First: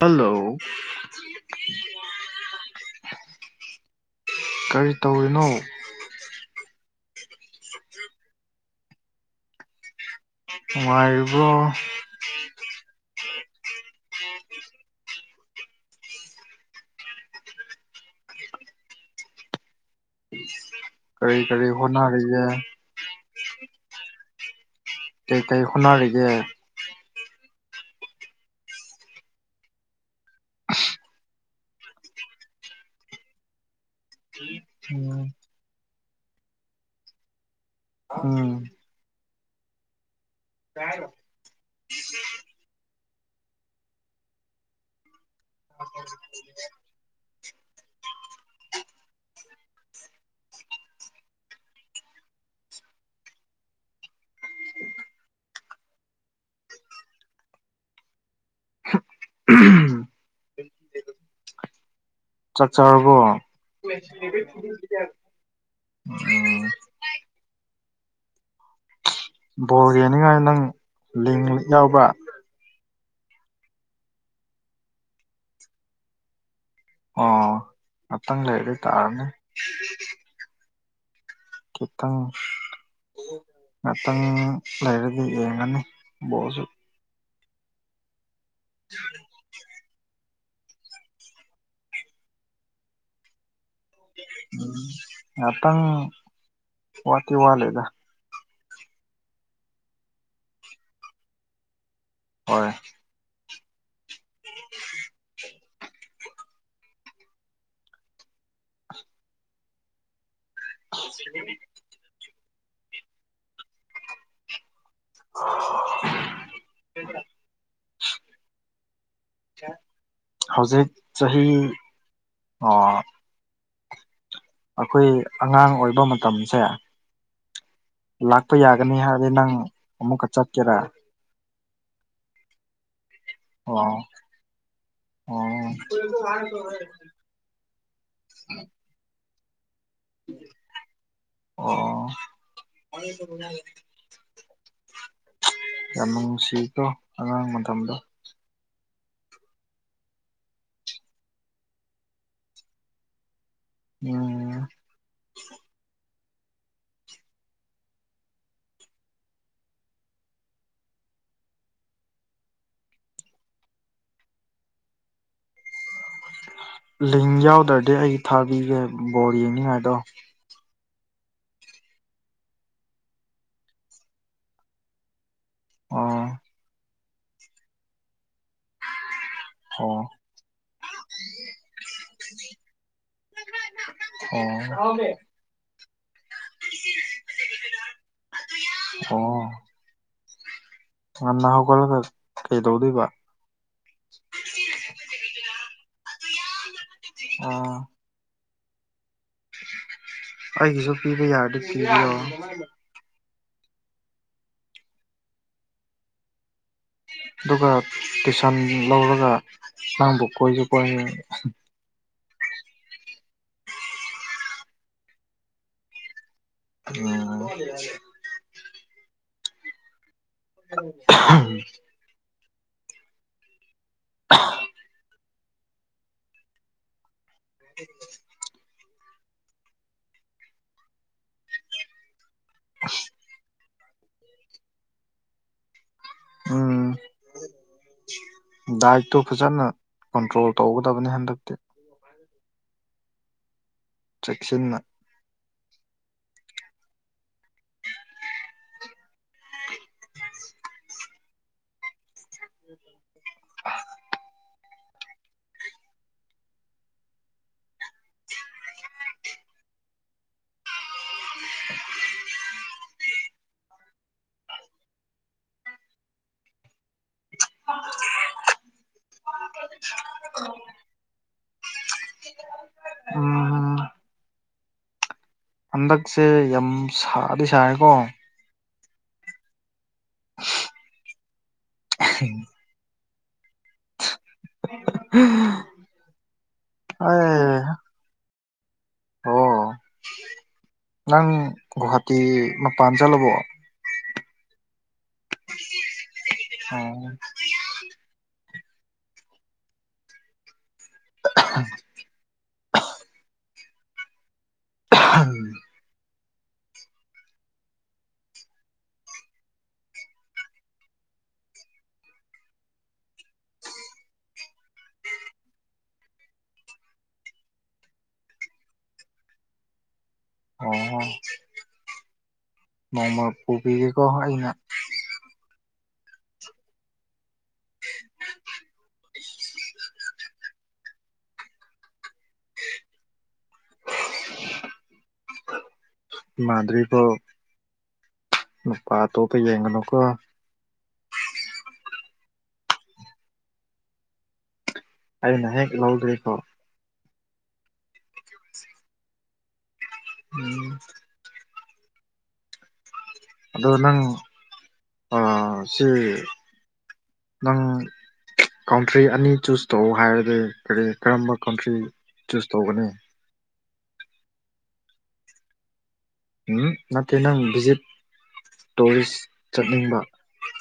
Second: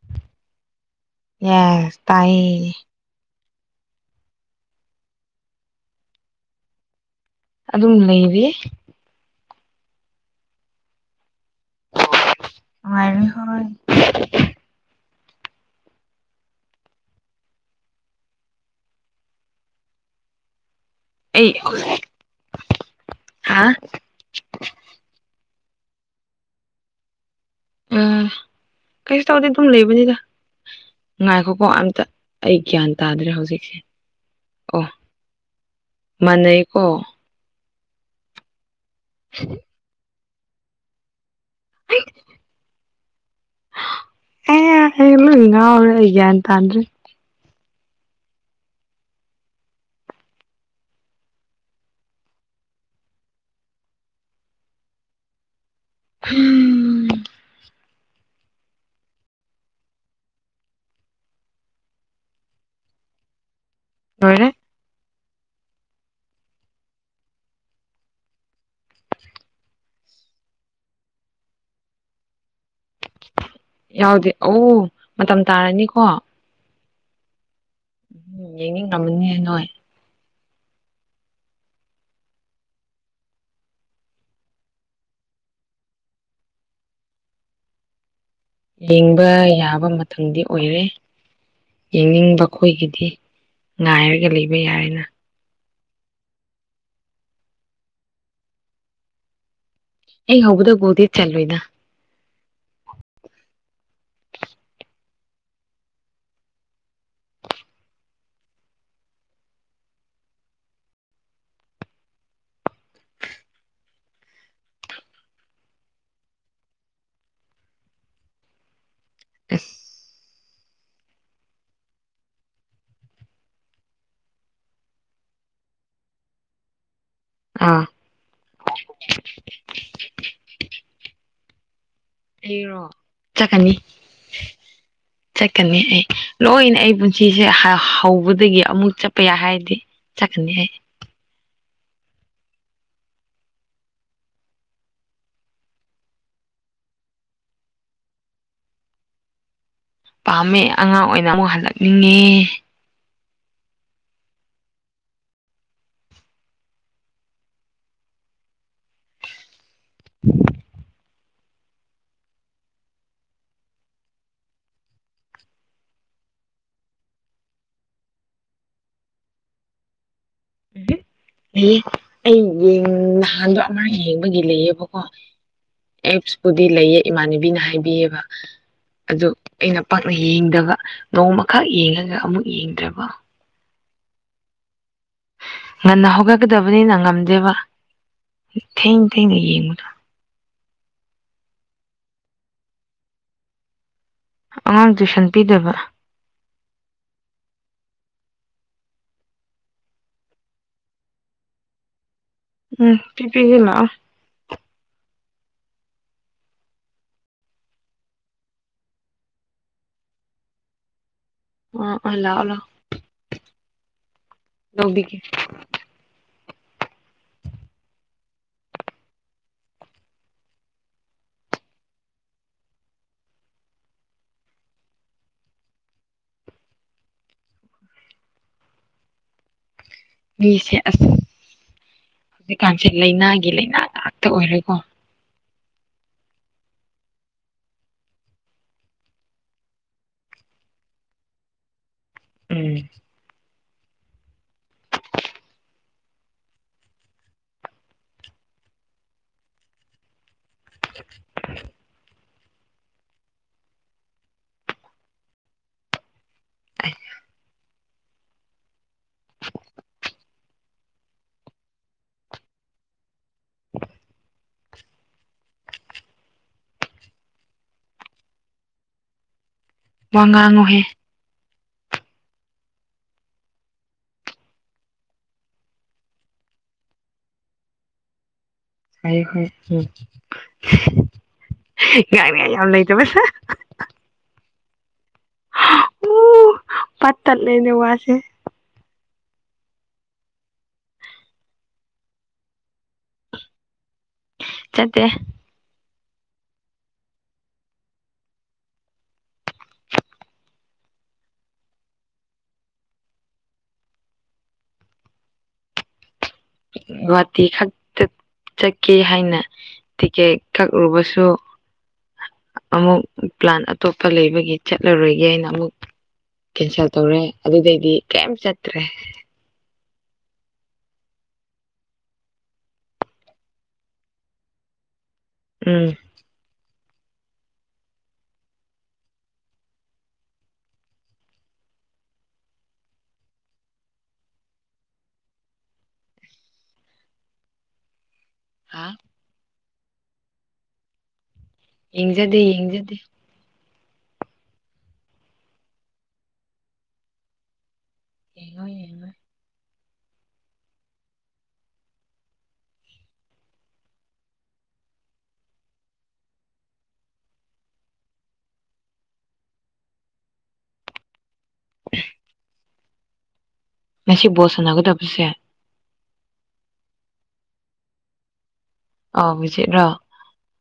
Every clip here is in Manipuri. ꯍꯜꯂꯣ ꯌꯦꯁ ꯇꯥꯏ ꯀꯔꯤ ꯇꯧꯔꯤꯅꯣ ꯑꯗꯨꯝ ꯂꯩꯔꯤ ꯉꯅꯨꯡꯉꯥꯏꯔꯤꯕ꯭ꯔꯣ ꯃꯥꯏ ꯍ ꯀꯔꯤ ꯑꯩ ꯀꯔꯤ ꯍꯅꯔꯌꯦ ꯍꯥ ꯇ ꯇꯩ ꯁꯣꯅꯔꯔꯒꯦ ꯑ ꯀꯩꯁꯨ ꯇꯧꯗꯦ ꯑꯗꯨꯝ ꯂꯩꯕꯅꯤꯗ ꯉꯥꯏꯈꯣꯀꯣ ꯑꯝꯇ ꯑꯩ ꯒ꯭ꯌꯥꯟ ꯇꯥꯗ꯭ꯔꯦ ꯍꯧꯖꯤꯛꯁꯦ [unintelligible] ꯃꯥꯅꯩꯀꯣ ꯎꯝ [unintelligible] [unintelligible] [unintelligible] ꯉꯥꯎꯔꯦ ꯑꯩ ꯒ꯭ꯌꯥꯟ ꯇꯥꯗ꯭ꯔꯤ [unintelligible] ꯍꯝ [unintelligible] ꯆꯥꯛ ꯆꯥꯔꯕꯣ ꯂꯣꯏꯔꯦ [unintelligible] ꯎꯝ ꯕꯣꯜ ꯌꯦꯡꯅꯤꯉꯥꯏ ꯅꯪ ꯂꯤꯡ ꯗꯤ ꯌꯥꯎꯕ꯭ꯔꯥ ꯌꯥꯎꯗꯦ ꯑꯧ ꯃꯇꯝ ꯇꯥꯔꯅꯤꯀꯣ ꯑꯣ ꯉꯥꯛꯇꯪ ꯎꯝ ꯂꯩꯔꯗꯤ ꯇꯥꯔꯅꯤ ꯌꯦꯡꯅꯤꯡꯔꯝꯃꯅꯤ ꯅꯣꯏ ꯈꯤꯇꯪ ꯉꯥꯇꯪ ꯂꯩꯔꯗꯤ ꯌꯦꯡꯉꯅꯤ ꯕꯣꯜꯁꯨ ꯌꯦꯡꯕ ꯌꯥꯕ ꯃꯇꯝꯗꯤ ꯑꯣꯏꯔꯦ ꯌꯦꯡꯅꯤꯡꯕ ꯈꯣꯏꯒꯤꯗꯤ ꯉꯥꯏꯔꯒ ꯂꯩꯕ ꯌꯥꯔꯦꯅ ꯉꯥꯇꯪ ꯋꯥꯠꯇꯤ ꯋꯥꯠꯂꯤꯗ ꯍꯦꯛ ꯍꯧꯕꯗ ꯒꯣꯜꯗꯤ ꯆꯜꯂꯣꯏꯗꯥ ꯍꯣꯏ [unintelligible] [unintelligible] [unintelligible] ꯑꯁ ꯍꯧꯖꯤꯛ ꯆꯍꯤ ꯑ ꯑꯩꯈꯣꯏ ꯑꯉꯥꯡ ꯑꯣꯏꯕ ꯃꯇꯝꯁꯦ ꯑꯥ ꯂꯥꯛꯄ ꯌꯥꯒꯅꯤ ꯍꯥꯏꯔꯗꯤ ꯅꯪ ꯑꯃꯨꯛꯀ ꯆꯠꯀꯦꯔꯥ ꯑꯩꯔꯣ ꯆꯠꯀꯅꯤ ꯑꯣ ꯑꯣ ꯆꯠꯀꯅꯤ ꯑꯩ ꯂꯣꯏꯅ ꯑꯩ ꯄꯨꯟꯁꯤꯁꯦ ꯍꯥ ꯍꯧꯕꯗꯒꯤ ꯑꯃꯨꯛ ꯆꯠ ꯄꯌꯥꯏ ꯍꯥꯏꯔꯗꯤ ꯆꯠꯀꯅꯤꯍꯦ ꯑꯣ [unintelligible] ꯌꯥꯝ ꯅꯨꯡꯁꯤꯀꯣ ꯑꯉꯥꯡ ꯃꯇꯝꯗꯣ ꯄꯥꯝꯃꯦ ꯑꯉꯥꯡ ꯑꯣꯏꯅ ꯑꯃꯨꯛ ꯍꯜꯂꯛꯅꯤꯡꯉꯦ ꯎꯝ ꯂꯤꯡ ꯌꯥꯎꯗ꯭ꯔꯗꯤ ꯑꯩ ꯊꯥꯕꯤꯒꯦ ꯕꯣꯜ ꯌꯦꯡꯅꯤꯡꯉꯥꯏꯗꯣ ꯂꯩꯌꯦ ꯑꯩ ꯌꯦꯡ ꯅꯍꯥꯟꯗꯣ ꯑꯃ ꯌꯦꯡꯕꯒꯤ ꯂꯩꯌꯦꯕꯀꯣ ꯑꯣ ꯑꯦꯛꯁꯄꯨꯗꯤ ꯂꯩꯌꯦ ꯏꯃꯥꯟꯅꯕꯤꯅ ꯍꯥꯏꯕꯤꯌꯦꯕ ꯑꯗꯨ ꯑꯩꯅ ꯑꯣ ꯄꯥꯛꯅ ꯌꯦꯡꯗꯕ ꯅꯣꯡꯃꯈꯛ ꯌꯦꯡꯉꯒ ꯑꯃꯨꯛ ꯌꯦꯡꯗ꯭ꯔꯕ [unintelligible] ꯑꯣ [unintelligible] ꯉꯟꯅ ꯍꯧꯒꯠꯀꯗꯕꯅꯤꯅ ꯉꯝꯗꯦꯕ ꯊꯦꯡ ꯊꯦꯡꯅ ꯑꯣ ꯌꯦꯡꯕ ꯉꯟꯅ ꯍꯧꯒꯠꯂꯒ ꯀꯩꯇꯧꯗꯣꯏꯕ ꯑꯉꯥꯡ ꯇꯨꯏꯁꯟ ꯄꯤꯗꯕ ꯑꯣ ꯑꯩꯒꯤꯁꯨ ꯄꯤꯕ ꯌꯥꯔꯗꯤ ꯄꯤꯕꯤꯌꯣ ꯎꯝ ꯄꯤꯕꯤꯒꯦ ꯂꯥꯛꯑꯣ ꯑꯗꯨꯒ ꯇꯨꯏꯁꯟ ꯂꯧꯔꯒ ꯅꯪꯕꯨ ꯀꯣꯏꯒꯦꯀꯣ ꯍꯌꯦꯡ ꯎꯝ ꯎꯝ ꯂꯥꯛꯑꯣ ꯂꯥꯛꯑꯣ ꯂꯧꯕꯤꯒꯦ ꯑꯣ [unintelligible] [unintelligible] [inaudible] ꯃꯤꯁꯦ ꯑꯁ ꯍꯧꯖꯤꯛꯀꯥꯟꯁꯦ ꯂꯩꯅꯥꯒꯤ ꯂꯩꯅꯥ ꯉꯥꯛꯇ ꯑꯣꯏꯔꯦꯀꯣ ꯑꯝ ꯗꯥꯏꯠꯇꯣ ꯐꯖꯅ ꯀꯟꯇ꯭ꯔꯣꯜ ꯇꯧꯒꯗꯕꯅꯤ ꯍꯟꯗꯛꯇꯤ ꯑꯝ ꯆꯦꯛꯁꯤꯟꯅ [inaudible] [inaudible] [inaudible] [inaudible] [inaudible] [inaudible] ꯋꯥ ꯉꯥꯉꯣꯍꯦ ꯎꯝ ꯍꯟꯗꯛꯁꯦ ꯌꯥꯝ ꯁꯥꯗꯤ ꯁꯥꯌꯦꯀꯣ ꯑꯩ [inaudible] ꯉꯥꯡ ꯅꯉꯥꯏ ꯌꯥꯝ ꯂꯩꯇꯕꯁꯦ ꯑꯥꯏ ꯂꯩꯅ ꯋꯥꯁꯦ ꯑꯣ ꯅꯪ ꯒꯨꯋ꯭ꯍꯥꯇꯤ ꯃꯄꯥꯟ ꯆꯠꯂꯕꯣ ꯆꯠꯇꯦ [inaudible] [inaudible] ꯑꯍꯝ ꯒꯨꯋꯥꯇꯤ ꯈꯛꯇ ꯆꯠꯀꯦ ꯍꯥꯏꯅ ꯇꯤꯀꯦꯠ ꯀꯛꯔꯨꯕꯁꯨ ꯑꯃꯨꯛ ꯄ꯭ꯂꯥꯟ ꯑꯇꯣꯞꯄ ꯂꯩꯕꯒꯤ ꯆꯠꯂꯔꯣꯏꯒꯦ ꯍꯥꯏꯅ ꯑꯃꯨꯛ ꯀꯦꯟꯁꯦꯜ ꯇꯧꯔꯦ ꯑꯗꯨꯗꯩꯗꯤ ꯀꯌꯦꯝ ꯆꯠꯇ꯭ꯔꯦ ꯑꯣ ꯅꯣꯡꯃ ꯄꯨꯕꯤꯒꯦꯀꯣ ꯑꯩꯅ ꯎꯝ [inaudible] ꯃꯥꯗ꯭ꯔꯤꯕꯣ ꯍꯥ ꯅꯨꯄꯥ ꯑꯇꯣꯞꯄ ꯌꯦꯡꯒꯅꯣꯀꯣ ꯌꯦꯡꯖꯗꯦ ꯌꯦꯡꯖꯗꯦ ꯑꯩꯅ ꯍꯦꯛ ꯂꯧꯗ꯭ꯔꯤꯀꯣ ꯌꯦꯡꯉꯣꯏ ꯌꯦꯡꯉꯣꯏ ꯎꯝ ꯑꯗꯣ ꯅꯪ ꯑ ꯁꯤ ꯅꯪ ꯀꯟꯇ꯭ꯔꯤ ꯑꯅꯤ ꯆꯨꯁ ꯇꯧ ꯍꯥꯏꯔꯗꯤ ꯀꯔꯤ ꯀꯔꯝꯕ ꯀꯟꯇ꯭ꯔꯤ ꯆꯨꯁ ꯇꯧꯒꯅꯤ ꯉꯁꯤ ꯕꯣꯜ ꯁꯥꯟꯅꯒꯗꯕꯁꯦ ꯑꯝ ꯅꯠꯇꯦ ꯅꯪ ꯚꯤꯖꯤꯞ ꯇꯨꯔꯤꯁ ꯆꯠꯅꯤꯡꯕ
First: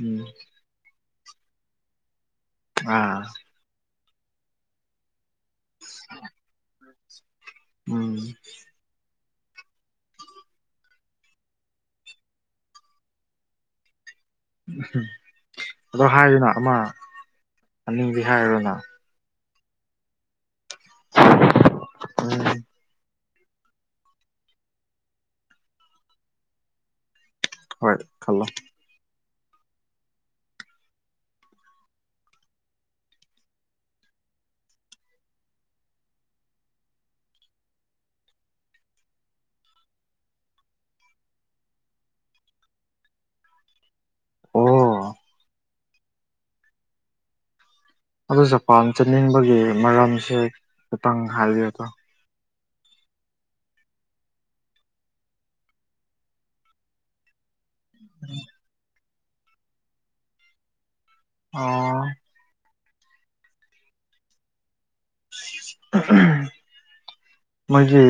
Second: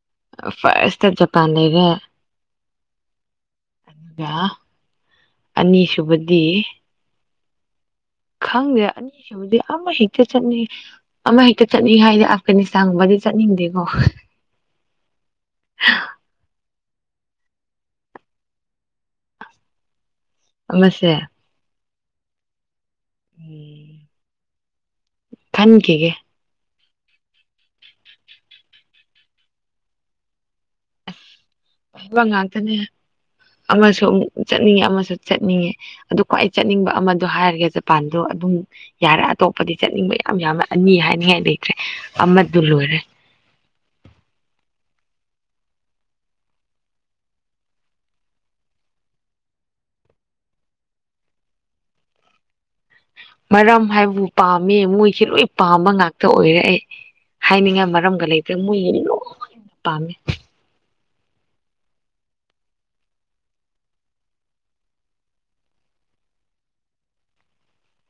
ꯎꯝ ꯐꯁꯠꯇ ꯖꯄꯥꯟ ꯂꯩꯔꯦ ꯑꯥ ꯑꯗꯨꯒ ꯑꯅꯤꯁꯨꯕꯗꯤ ꯎꯝ ꯈꯪꯗꯦ ꯑꯅꯤꯁꯤꯕꯨꯗꯤ ꯑꯃ ꯍꯦꯛꯇ ꯆꯠꯅꯤꯡꯉꯤ ꯑꯃ ꯍꯦꯛꯇ ꯆꯠꯅꯤ ꯍꯥꯏꯗꯤ ꯑꯐꯒꯅꯤꯁꯇꯥꯟꯒꯨꯝꯕꯗꯤ ꯆꯠꯅꯤꯡꯗꯦꯀꯣ [inaudible] ꯑꯗꯣ ꯍꯥꯏꯗꯅ ꯑꯃ ꯑꯅꯤꯗꯤ ꯍꯥꯏꯔꯣꯅ ꯑꯃꯁꯦ [inaudible] [inaudible] ꯈꯟꯈꯤꯒꯦ ꯍꯣꯏ ꯈꯜꯂꯣ ꯍꯥꯏꯕ ꯉꯥꯛꯇꯅꯦ ꯑꯃꯁꯨ ꯑꯃꯨꯛ ꯆꯠꯅꯤꯡꯉꯦ ꯑꯃꯁꯨ ꯆꯠꯅꯤꯡꯉꯦ ꯑꯗꯨ ꯈ꯭ꯋꯥꯏ ꯆꯠꯅꯤꯡꯕ ꯑꯃꯗꯣ ꯍꯥꯏꯔꯒꯦ ꯖꯄꯥꯟꯗꯣ ꯑꯗꯨꯝ ꯌꯥꯔꯦ ꯑꯇꯣꯞꯄꯗꯤ ꯆꯠꯅꯤꯡꯕ ꯌꯥꯝ ꯌꯥꯝꯃꯦ ꯑꯅꯤ ꯍꯥꯏꯅꯤꯡꯉꯥꯏ ꯂꯩꯇ꯭ꯔꯦ ꯑꯃꯗꯨ ꯂꯣꯏꯔꯦ ꯑꯣ ꯑꯗꯨ ꯖꯄꯥꯝ ꯆꯅꯤꯡꯕꯒꯤ ꯃꯔꯝꯁꯦ ꯈꯤꯇꯪ ꯍꯥꯏꯕꯤꯑꯣꯗꯣ ꯃꯔꯝ ꯍꯥꯏꯕꯨ ꯄꯥꯝꯃꯦ ꯃꯣꯏꯁꯦ ꯂꯣꯏ ꯄꯥꯝꯕ ꯉꯥꯛꯇ ꯑꯣꯏꯔꯛꯑꯩ ꯍꯥꯏꯅꯤꯡꯉꯥꯏ ꯃꯔꯝꯒ ꯂꯩꯇ꯭ꯔꯦ ꯃꯣꯏꯒꯤ ꯂꯣꯏ ꯄꯥꯝꯃꯦ ꯑꯣ ꯃꯥꯣꯏꯒꯤ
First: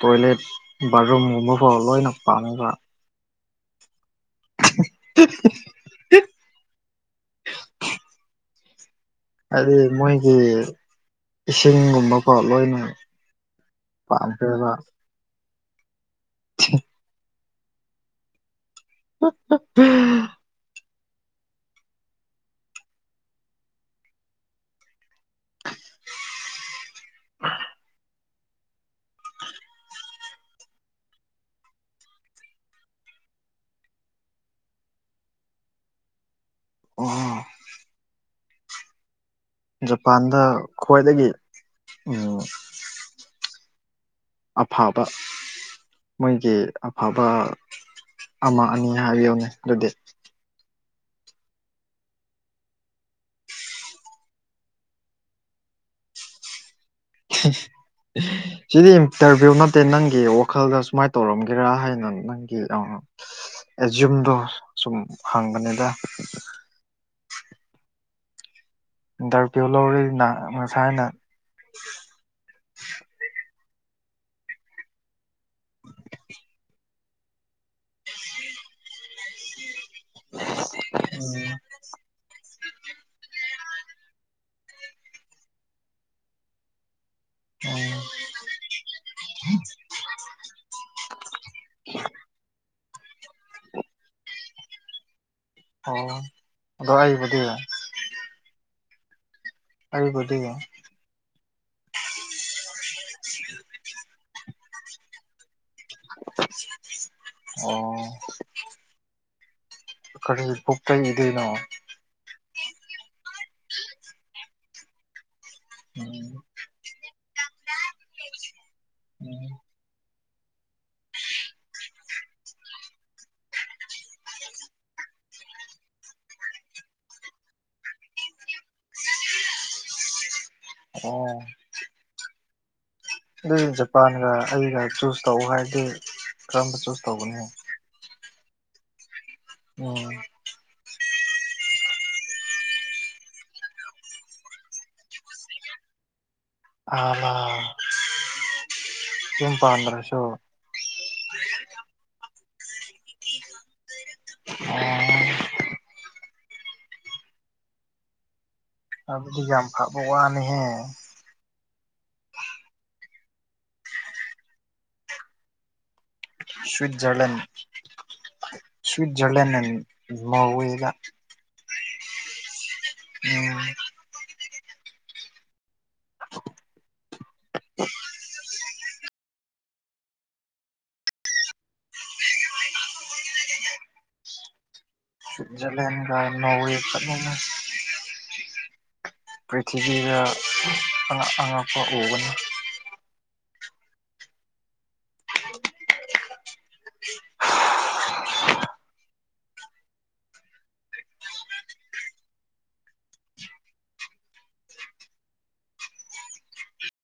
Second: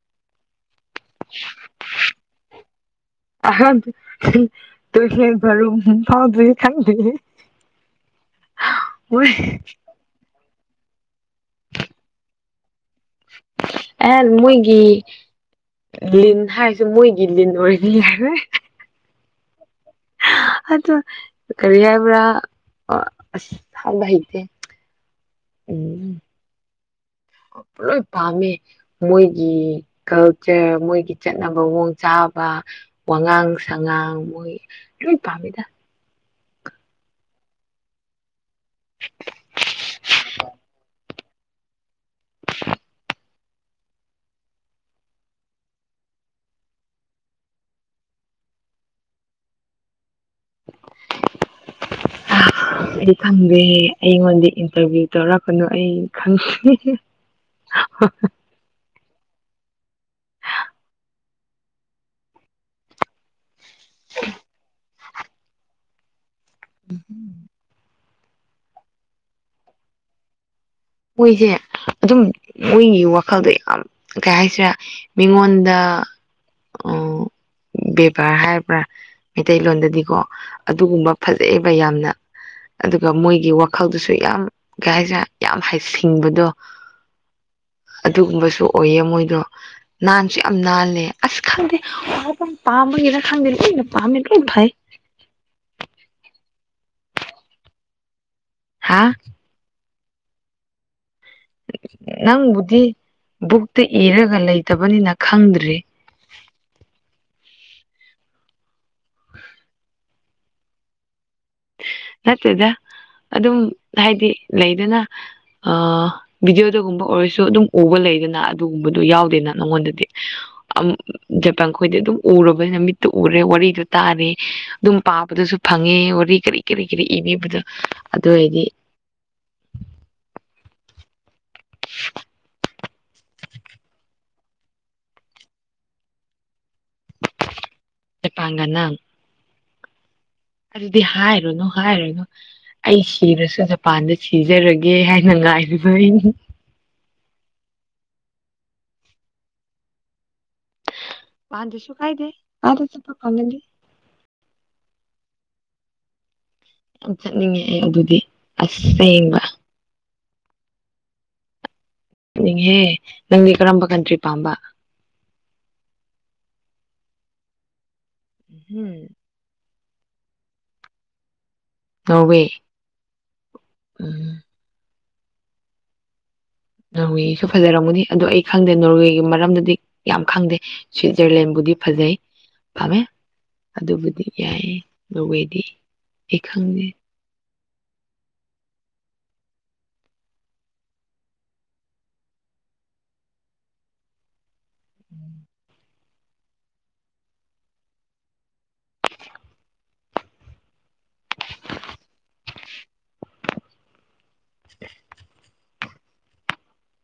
ꯇꯣꯏꯂꯦꯠ ꯕꯥꯔꯨꯝꯝ ꯐꯥꯎ ꯂꯣꯏꯅꯄꯝꯕ ꯇꯣꯏꯂꯦꯠ ꯕꯔꯨꯝ ꯐꯥꯎꯗꯤ ꯈꯪꯗꯦ ꯃꯣꯏ ꯍꯥꯏꯗꯤ ꯃꯣꯏꯒꯤ ꯏꯁꯤꯡꯒꯨꯝꯕꯀꯣ ꯂꯣꯏꯅ ꯑꯦ ꯄꯥꯝꯈ꯭ꯔꯦꯕ ꯃꯣꯏꯒꯤ ꯂꯤꯟ ꯍꯥꯏꯁꯦ ꯃꯣꯏꯒꯤ ꯂꯤꯟ ꯅꯣꯏꯔꯗꯤ ꯌꯔꯦ [unintelligible] ꯑꯗꯣ ꯀꯔꯤ ꯍꯥꯏꯕ꯭ꯔ ꯍꯥꯏꯕꯍꯩꯇꯦ ꯎꯝ ꯂꯣꯏ ꯄꯝꯃꯦ ꯃꯣꯏꯒꯤ ꯀꯜꯆꯔ ꯃꯣꯏꯒꯤ ꯆꯠꯅꯕ ꯃꯑꯣꯡ ꯆꯥꯕ ꯋꯥꯉꯥꯡ ꯁꯉꯥꯡ ꯃꯣꯏ ꯂꯣꯏ ꯄꯥꯝꯃꯤꯗ ꯑꯣ ꯖꯄꯥꯟꯗ ꯈ꯭ꯋꯥꯏꯗꯒꯤ ꯎꯝ ꯑꯐꯕ ꯃꯣꯏꯒꯤ ꯑꯐꯕ ꯑꯃ ꯑꯅꯤ ꯍꯥꯏꯕꯤꯌꯣꯅꯦ ꯑꯗꯨꯗꯤ [inaudible] ꯑꯩꯗꯤ ꯈꯪꯗꯦ ꯑꯩꯉꯣꯟꯗ ꯏꯟꯇꯔꯚꯤꯌꯨ ꯇꯧꯔꯛꯄꯅꯨ ꯑꯩ ꯈꯪꯗꯦ [inaudible] ꯁꯤꯗꯤ ꯏꯟꯇꯔꯚꯤꯌꯨ ꯅꯠꯇꯦ ꯅꯪꯒꯤ ꯋꯥꯈꯜꯗ ꯁꯨꯃꯥꯏꯅ ꯇꯧꯔꯝꯒꯦꯔꯥ ꯍꯥꯏꯅ ꯅꯪꯒꯤ ꯑ ꯑꯦꯖꯨꯝꯗꯣ ꯁꯨꯝ ꯍꯪꯒꯅꯤꯗ ꯎꯝ ꯑꯤꯟꯇꯔꯕ꯭ꯎ ꯂꯧꯔꯦꯅ ꯃꯣꯏꯁꯦ ꯑꯗꯨꯝ ꯃꯣꯏꯒꯤ ꯋꯥꯈꯜꯗꯣ ꯌꯥꯝ ꯀꯩ ꯍꯥꯏꯁꯤꯔꯦ ꯃꯤꯉꯣꯟꯗ ꯕꯦꯕꯥꯔ ꯍꯥꯏꯕ꯭ꯔꯥ ꯃꯩꯇꯩꯂꯣꯟꯗꯗꯤ ꯍꯥꯏꯗꯤꯀꯣ ꯑꯗꯨꯒꯨꯝꯕ ꯎꯝ ꯐꯖꯩꯑꯕ ꯌꯥꯝꯅ ꯑꯗꯨꯒ ꯃꯣꯏꯒꯤ ꯋꯥꯈꯜꯗꯨꯁꯨ ꯌꯥꯝ ꯀꯩ ꯍꯥꯏꯁꯔꯦ ꯌꯥꯝ ꯍꯥꯏ ꯁꯤꯡꯕꯗꯣ ꯑꯗꯨꯒꯨꯝꯕꯁꯨ ꯑꯣꯏꯌꯦ ꯃꯣꯏꯗꯣ ꯅꯥꯟꯁꯨ ꯌꯥꯝ ꯅꯥꯜꯂꯦ ꯑꯁ ꯈꯪꯗꯦ ꯋꯥ ꯄꯥꯝꯕꯒꯤꯅ ꯈꯪꯗꯦ ꯂꯩꯅ ꯄꯥꯝꯃꯦ ꯂꯣꯏ ꯐꯩ ꯑꯣ ꯑꯗꯣ ꯑꯩꯕꯨꯗꯤ ꯍꯥꯥ ꯑꯩꯕꯨꯗꯤ ꯅꯪꯕꯨꯗꯤ ꯕꯨꯛꯇ ꯏꯔꯒ ꯂꯩꯇꯕꯅꯤꯅ ꯈꯪꯗ꯭ꯔꯤ ꯑꯣ [inaudible] ꯀꯔꯤ ꯄꯨꯞꯇ ꯏꯗꯩꯅꯣ ꯅꯠꯇ꯭ꯔꯗ ꯑꯗꯨꯝ ꯍꯥꯏꯗꯤ ꯂꯩꯗꯅ ꯑ ꯎꯝ ꯕꯤꯗꯤꯑꯣꯗꯒꯨꯝꯕ ꯑꯣꯏꯔꯁꯨ ꯑꯗꯨꯝ ꯎꯕ ꯂꯩꯗꯅ ꯑꯗꯨꯒꯨꯝꯕꯗꯨꯣ ꯌꯥꯎꯗꯦꯅ ꯅꯉꯣꯟꯗꯗꯤ [unintelligible] ꯖꯄꯥꯟ ꯈꯣꯏꯗꯤ ꯑꯗꯨꯝ ꯎꯨꯔꯕ ꯅꯨꯃꯤꯠꯇꯨ ꯎꯔꯦ ꯋꯥꯔꯤꯗꯨ ꯇꯥꯔꯦ ꯑꯗꯨꯝ ꯄꯥꯕꯗꯁꯨ ꯐꯪꯉꯦ ꯋꯥꯔꯤ ꯀꯔꯤ ꯀꯔꯤ ꯀꯔꯤ ꯏꯕꯤꯕꯗꯣ ꯑꯗꯨ ꯑꯣꯏꯔꯗꯤ ꯑꯣ ꯑꯗꯨ ꯖꯄꯥꯟꯒ ꯑꯩꯒ ꯆꯨꯁ ꯇꯧ ꯍꯥꯏꯔꯗꯤ ꯀꯔꯝꯕ ꯆꯨꯁ ꯇꯧꯕꯅꯤ ꯆ ꯄꯥꯉꯅ ꯎꯝ ꯑꯗꯨꯗꯤ ꯍꯥꯏꯔꯨꯅꯨ ꯍꯥꯏꯔꯅꯨ ꯑꯩ ꯁꯤꯔꯁꯨ ꯖꯄꯥꯟꯗ ꯁꯤꯖꯔꯒꯦ ꯍꯥꯏꯅ ꯉꯥꯏꯔꯤꯕ ꯑꯩꯅꯤ ꯑꯂ ꯌꯨꯝ ꯄꯟꯗ꯭ꯔꯁꯨ ꯄꯥꯟꯗꯁꯨ ꯀꯥꯏꯗꯦ ꯀꯥꯏꯗ ꯆ ꯄꯛꯗꯤ ꯑ ꯌꯥꯝ ꯆꯠꯅꯤꯡꯉꯦ ꯑꯩ ꯑꯗꯨꯗꯤ ꯑꯁꯦꯡꯕ ꯑꯗꯨꯗꯤ ꯌꯥꯝ ꯐꯕ ꯋꯥꯅꯤꯍꯦ ꯅꯤꯡꯍꯦ ꯅꯪꯗꯤ ꯀꯔꯝꯕ ꯀꯟꯇ꯭ꯔꯤ ꯄꯥꯝꯕ ꯁ꯭ꯋꯠꯖꯔꯂꯟ ꯎꯝ ꯁ꯭ꯋꯠꯖꯔꯂꯟ ꯃꯑꯣ ꯏꯒ ꯅꯧꯋꯦ ꯎꯝ ꯎꯝ ꯅꯤꯁꯨ ꯐꯖꯔꯝꯒꯅꯤ ꯑꯗꯣ ꯑꯩ ꯈꯪꯗꯦ ꯅꯣꯔꯋꯦꯒꯤ ꯃꯔꯝꯗꯗꯤ ꯌꯥꯝ ꯈꯪꯗꯦ ꯁ꯭ꯋꯤꯠꯖꯔꯂꯦꯟꯕꯨꯗꯤ ꯐꯖꯩ ꯐꯥꯝꯃꯦ ꯑꯗꯨꯕꯨꯗꯤ ꯌꯥꯏꯌꯦ ꯅꯣꯔꯋꯦꯗꯤ ꯁ꯭ꯋꯠꯖꯔꯂꯦꯟꯒ ꯑꯩ ꯅꯣꯋꯦ ꯈꯪꯗꯦ ꯐ ꯄ꯭ꯔꯤꯊꯤꯕꯤꯗ ꯑꯛ ꯑꯉꯛꯄ ꯎꯒꯅꯤ [inaudible]